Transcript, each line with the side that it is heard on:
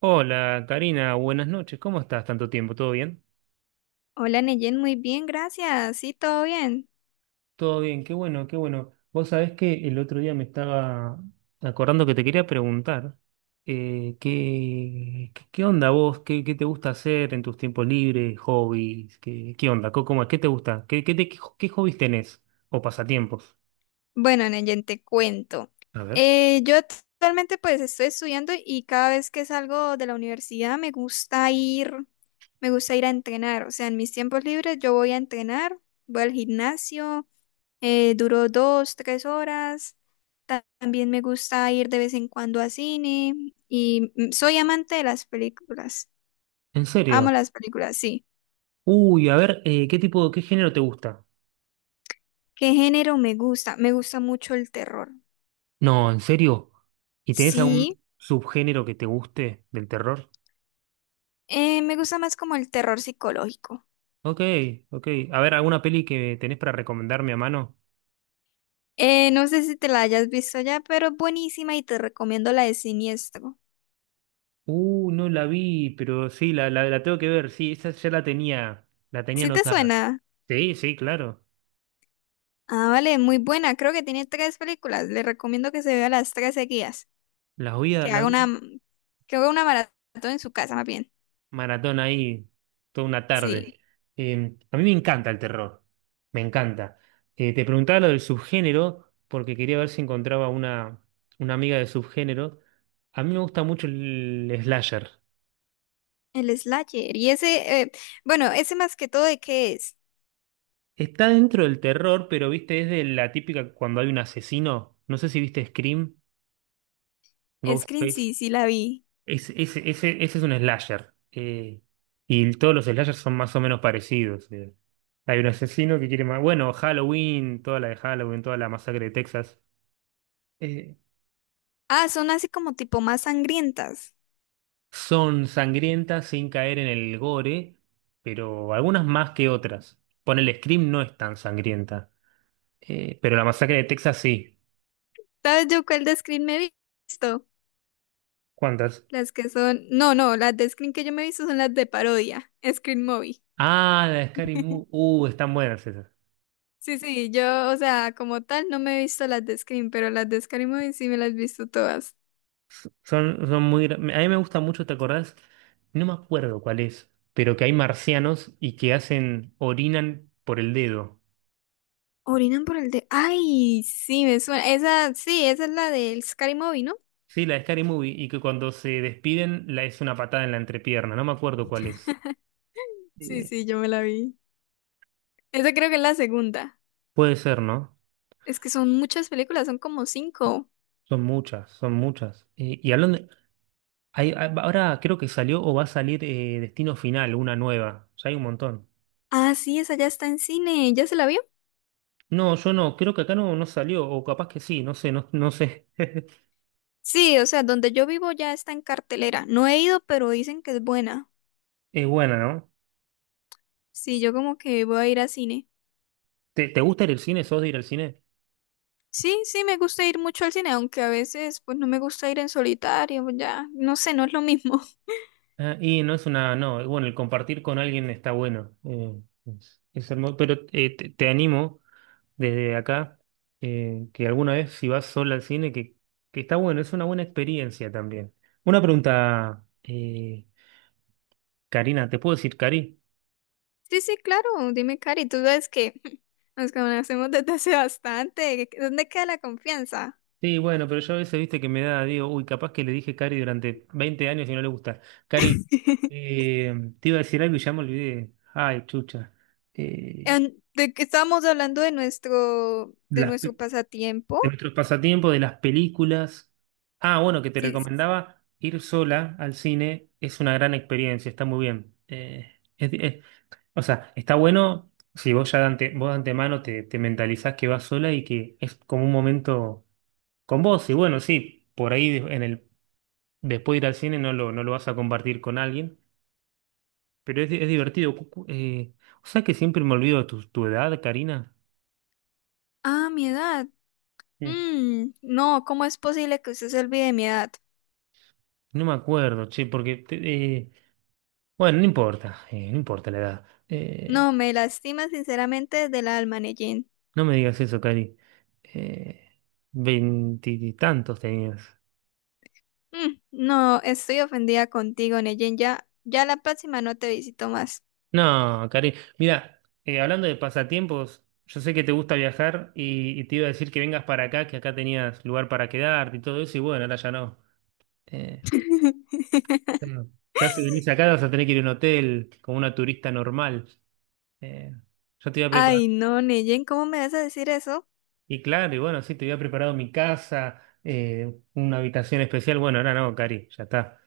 right: Hola, Karina, buenas noches. ¿Cómo estás? ¿Tanto tiempo? ¿Todo bien?
left: Hola Neyen, muy bien, gracias. Sí, todo bien.
right: Todo bien, qué bueno, qué bueno. Vos sabés que el otro día me estaba acordando que te quería preguntar, ¿qué onda vos? ¿Qué te gusta hacer en tus tiempos libres, hobbies? ¿Qué onda? ¿Cómo es? ¿Qué te gusta? ¿Qué hobbies tenés o pasatiempos?
left: Bueno, Neyen, te cuento.
right: A ver.
left: Yo actualmente pues estoy estudiando y cada vez que salgo de la universidad me gusta ir a entrenar. O sea, en mis tiempos libres yo voy a entrenar, voy al gimnasio, duro dos, tres horas. También me gusta ir de vez en cuando a cine y soy amante de las películas.
right: ¿En
left: Amo
right: serio?
left: las películas, sí.
right: Uy, a ver, qué género te gusta?
left: ¿Qué género me gusta? Me gusta mucho el terror.
right: No, ¿en serio? ¿Y tenés algún
left: Sí.
right: subgénero que te guste del terror?
left: Me gusta más como el terror psicológico.
right: Ok, ok. A ver, ¿alguna peli que tenés para recomendarme a mano?
left: No sé si te la hayas visto ya, pero es buenísima y te recomiendo la de Siniestro.
right: No la vi, pero sí, la tengo que ver. Sí, esa ya la tenía
left: ¿Sí te
right: anotada.
left: suena?
right: Sí, sí, claro.
left: Ah, vale, muy buena. Creo que tiene tres películas. Le recomiendo que se vea las tres seguidas. Que
right: La
left: haga
right: voy
left: una,
right: a
left: que haga una maratón en su casa, más bien.
right: maratón ahí toda una
left: Sí,
right: tarde. A mí me encanta el terror, me encanta. Te preguntaba lo del subgénero porque quería ver si encontraba una amiga de subgénero. A mí me gusta mucho el slasher.
left: el Slayer. Y ese, bueno, ese más que todo, ¿de qué es?
right: Está dentro del terror, pero viste, es de la típica cuando hay un asesino. No sé si viste Scream,
left: Scream,
right: Ghostface.
left: sí, sí la vi.
right: Ese es un slasher. Y todos los slashers son más o menos parecidos. Hay un asesino que quiere más. Bueno, Halloween, toda la de Halloween, toda la masacre de Texas. eh,
left: Ah, son así como tipo más sangrientas.
right: Son sangrientas sin caer en el gore, pero algunas más que otras. Ponele Scream no es tan sangrienta. Pero la masacre de Texas sí.
left: ¿Sabes yo cuál de Scream me he visto?
right: ¿Cuántas?
left: Las que son, no, no, las de Scream que yo me he visto son las de parodia, Scream Movie.
right: Ah, la de Scary Movie. Están buenas esas.
left: Sí, sí, yo, o sea, como tal, no me he visto las de Scream, pero las de scary Movie sí me las he visto todas.
right: A mí me gusta mucho, ¿te acordás? No me acuerdo cuál es, pero que hay marcianos y que orinan por el dedo.
left: Orinan por el de, ay, sí, me suena, esa, sí, esa es la del scary Movie, ¿no?
right: Sí, la de Scary Movie, y que cuando se despiden la es una patada en la entrepierna. No me acuerdo cuál es.
left: Sí,
right: Eh,
left: sí, yo me la vi. Esa creo que es la segunda.
right: Puede ser, ¿no?
left: Es que son muchas películas, son como cinco.
right: Son muchas, son muchas. Y hablando... de- hay- hay- ahora creo que salió o va a salir, Destino Final, una nueva. Ya hay un montón.
left: Ah, sí, esa ya está en cine, ¿ya se la vio?
right: No, yo no, creo que acá no, no salió, o capaz que sí, no sé, no, no sé.
left: Sí, o sea, donde yo vivo ya está en cartelera. No he ido, pero dicen que es buena.
right: Es buena, ¿no?
left: Sí, yo como que voy a ir a cine.
right: ¿Te gusta ir al cine? ¿Sos de ir al cine?
left: Sí, sí, me gusta ir mucho al cine, aunque a veces pues no me gusta ir en solitario, pues, ya, no sé, no es lo mismo.
right: Ah, y no, bueno, el compartir con alguien está bueno. Es hermoso, pero te animo desde acá que alguna vez si vas sola al cine, que está bueno, es una buena experiencia también. Una pregunta, Karina, ¿te puedo decir Cari?
left: Sí, sí, claro, dime, Cari, tú sabes que nos conocemos desde hace bastante, ¿dónde queda la confianza?
right: Sí, bueno, pero yo a veces, viste, que me da, digo, uy, capaz que le dije Cari durante 20 años y no le gusta. Cari, te iba a decir algo y ya me olvidé. Ay, chucha. Eh,
left: En- de que estábamos hablando de
right: las pe-
left: nuestro pasatiempo.
right: de nuestros pasatiempos, de las películas. Ah, bueno, que te
left: Sí, sí.
right: recomendaba ir sola al cine es una gran experiencia, está muy bien. O sea, está bueno si vos de antemano te mentalizás que vas sola y que es como un momento con vos. Y bueno, sí, por ahí después de ir al cine no lo vas a compartir con alguien, pero es divertido. O sea que siempre me olvido de tu edad, Karina.
left: Ah, mi edad.
right: Mm,
left: Mm, no, ¿cómo es posible que usted se olvide de mi edad?
right: No me acuerdo, che, porque bueno, no importa la edad.
left: No, me lastima sinceramente del alma, Neyen.
right: No me digas eso, Cari. Eh, Veintitantos tenías.
left: Mm, no, estoy ofendida contigo, Neyen. Ya la próxima no te visito más.
right: No, Cari. Mira, hablando de pasatiempos, yo sé que te gusta viajar y te iba a decir que vengas para acá, que acá tenías lugar para quedarte y todo eso, y bueno, ahora ya no. Eh, claro, ya si venís acá vas a tener que ir a un hotel como una turista normal. Eh, yo te iba a preparar.
left: Ay, no, Neyen, ¿cómo me vas a decir eso?
right: Y claro, y bueno, sí, te había preparado mi casa, una habitación especial. Bueno, ahora no, Cari, ya está.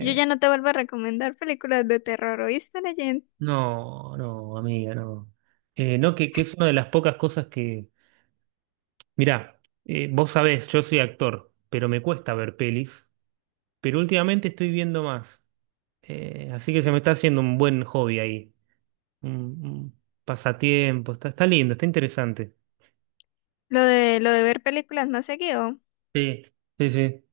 left: Yo ya no te vuelvo a recomendar películas de terror, ¿oíste, Neyen?
right: no, no, amiga, no. No, que es una de las pocas cosas que. Mirá, vos sabés, yo soy actor, pero me cuesta ver pelis. Pero últimamente estoy viendo más. Así que se me está haciendo un buen hobby ahí. Un, un pasatiempo. Está lindo, está interesante.
left: Lo de ver películas más seguido.
right: Sí, sí, sí.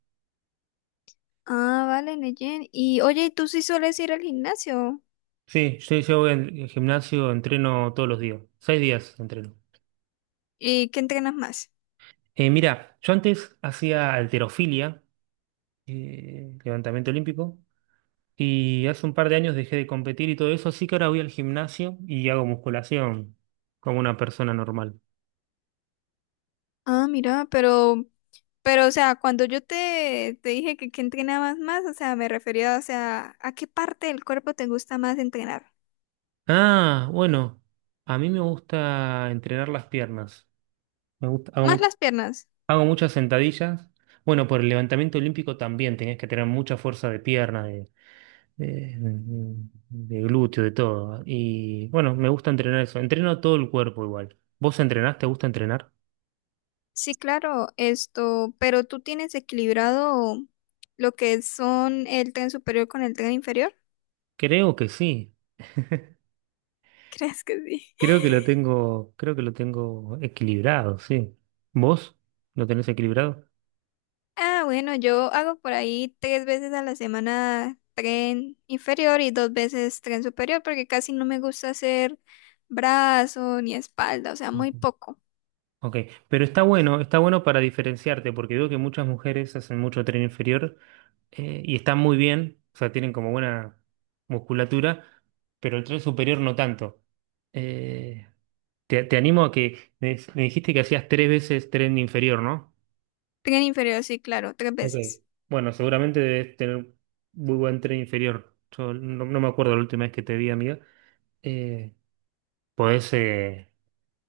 left: Ah, vale, Neyen. Y oye, ¿y ¿tú sí sueles ir al gimnasio?
right: Sí, yo voy al gimnasio, entreno todos los días. 6 días entreno.
left: ¿Y qué entrenas más?
right: Mirá, yo antes hacía halterofilia, levantamiento olímpico. Y hace un par de años dejé de competir y todo eso, así que ahora voy al gimnasio y hago musculación como una persona normal.
left: Ah, mira, pero, o sea, te dije que qué entrenabas más, o sea, me refería, o sea, ¿a qué parte del cuerpo te gusta más entrenar?
right: Ah, bueno, a mí me gusta entrenar las piernas. Me gusta,
left: ¿Más las piernas?
right: hago muchas sentadillas. Bueno, por el levantamiento olímpico también tenés que tener mucha fuerza de pierna, de, de glúteo, de todo. Y bueno, me gusta entrenar eso. Entreno todo el cuerpo igual. ¿Vos entrenás? ¿Te gusta entrenar?
left: Sí, claro, esto, pero tú tienes equilibrado lo que son el tren superior con el tren inferior.
right: Creo que sí.
left: ¿Crees que sí?
right: Creo que lo tengo equilibrado, sí. ¿Vos lo tenés equilibrado?
left: Ah, bueno, yo hago por ahí tres veces a la semana tren inferior y dos veces tren superior porque casi no me gusta hacer brazo ni espalda, o sea, muy
right: Ujú.
left: poco.
right: Ok, pero está bueno para diferenciarte, porque veo que muchas mujeres hacen mucho tren inferior, y están muy bien, o sea, tienen como buena musculatura, pero el tren superior no tanto. Eh, Te animo a que me dijiste que hacías tres veces tren inferior, ¿no?
left: Tren inferior, sí, claro, tres
right: Ok.
left: veces.
right: Bueno, seguramente debes tener muy buen tren inferior. Yo no me acuerdo la última vez que te vi, amiga. Eh, podés, eh,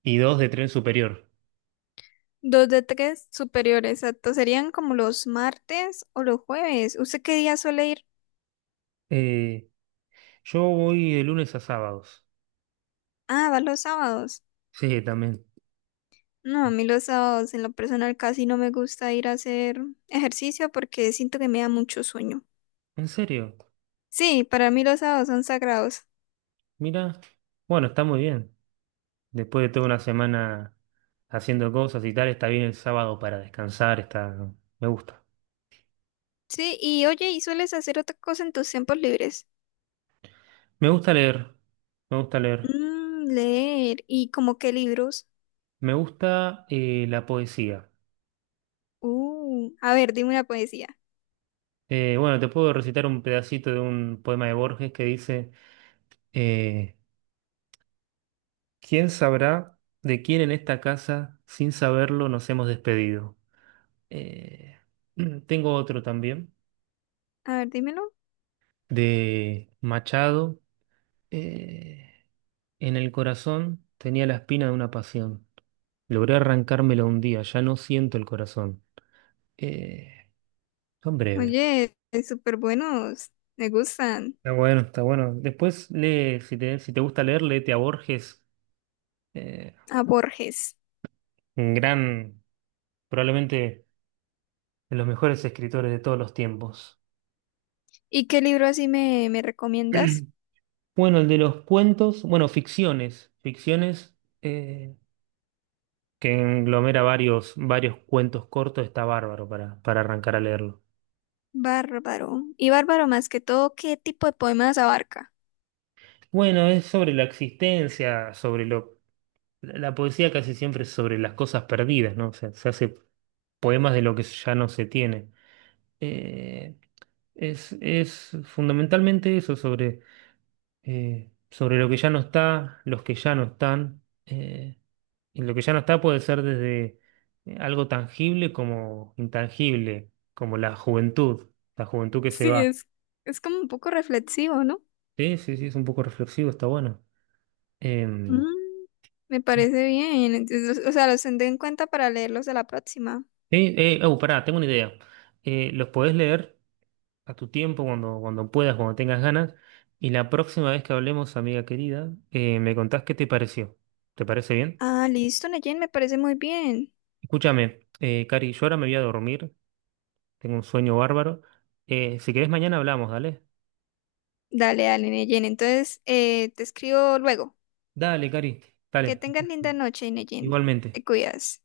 right: y dos de tren superior.
left: Dos de tres superiores, exacto. Serían como los martes o los jueves. ¿Usted qué día suele ir?
right: Eh, yo voy de lunes a sábados.
left: Ah, va los sábados.
right: Sí, también.
left: No, a mí los sábados en lo personal casi no me gusta ir a hacer ejercicio porque siento que me da mucho sueño.
right: ¿En serio?
left: Sí, para mí los sábados son sagrados.
right: Mira, bueno, está muy bien. Después de toda una semana haciendo cosas y tal, está bien el sábado para descansar, está... Me gusta.
left: Sí, y oye, ¿y sueles hacer otra cosa en tus tiempos libres?
right: Me gusta leer, me gusta leer.
left: Mm, leer. ¿Y como qué libros?
right: Me gusta la poesía.
left: A ver, dime una poesía.
right: Bueno, te puedo recitar un pedacito de un poema de Borges que dice... eh, ¿Quién sabrá de quién en esta casa, sin saberlo, nos hemos despedido? Eh, Tengo otro también,
left: A ver, dímelo.
right: de Machado. Eh, en el corazón tenía la espina de una pasión. Logré arrancármela un día, ya no siento el corazón. Eh, Son breves.
left: Oye, súper buenos. Me gustan.
right: Está bueno, está bueno. Después lee, si te gusta leer, léete a Borges, eh,
left: A Borges.
right: un gran, probablemente de los mejores escritores de todos los tiempos.
left: ¿Y qué libro así me, me recomiendas?
right: Bueno, el de los cuentos, bueno, ficciones eh, que englomera varios cuentos cortos, está bárbaro para arrancar a leerlo.
left: Bárbaro. Y bárbaro más que todo, ¿qué tipo de poemas abarca?
right: Bueno, es sobre la existencia, sobre lo... La poesía casi siempre es sobre las cosas perdidas, ¿no? O sea, se hace poemas de lo que ya no se tiene. Eh, es fundamentalmente eso, sobre lo que ya no está, los que ya no están. eh, Y lo que ya no está puede ser desde algo tangible como intangible, como la juventud que se
left: Sí,
right: va.
left: es como un poco reflexivo, ¿no?
right: Sí, sí, sí, es un poco reflexivo, está bueno. Em,
left: Mm, me parece bien. Entonces, o sea, los tendré en cuenta para leerlos de la próxima.
right: sí, oh, pará, tengo una idea. Los podés leer a tu tiempo, cuando puedas, cuando tengas ganas. Y la próxima vez que hablemos, amiga querida, me contás qué te pareció. ¿Te parece bien?
left: Ah, listo, Neyen, me parece muy bien.
right: Escúchame, Cari, yo ahora me voy a dormir, tengo un sueño bárbaro. Si querés, mañana hablamos, dale.
left: Dale, dale, Neyen. Entonces, te escribo luego.
right: Dale, Cari,
left: Que
right: dale.
left: tengas linda noche, Neyen.
right: Igualmente.
left: Te cuidas.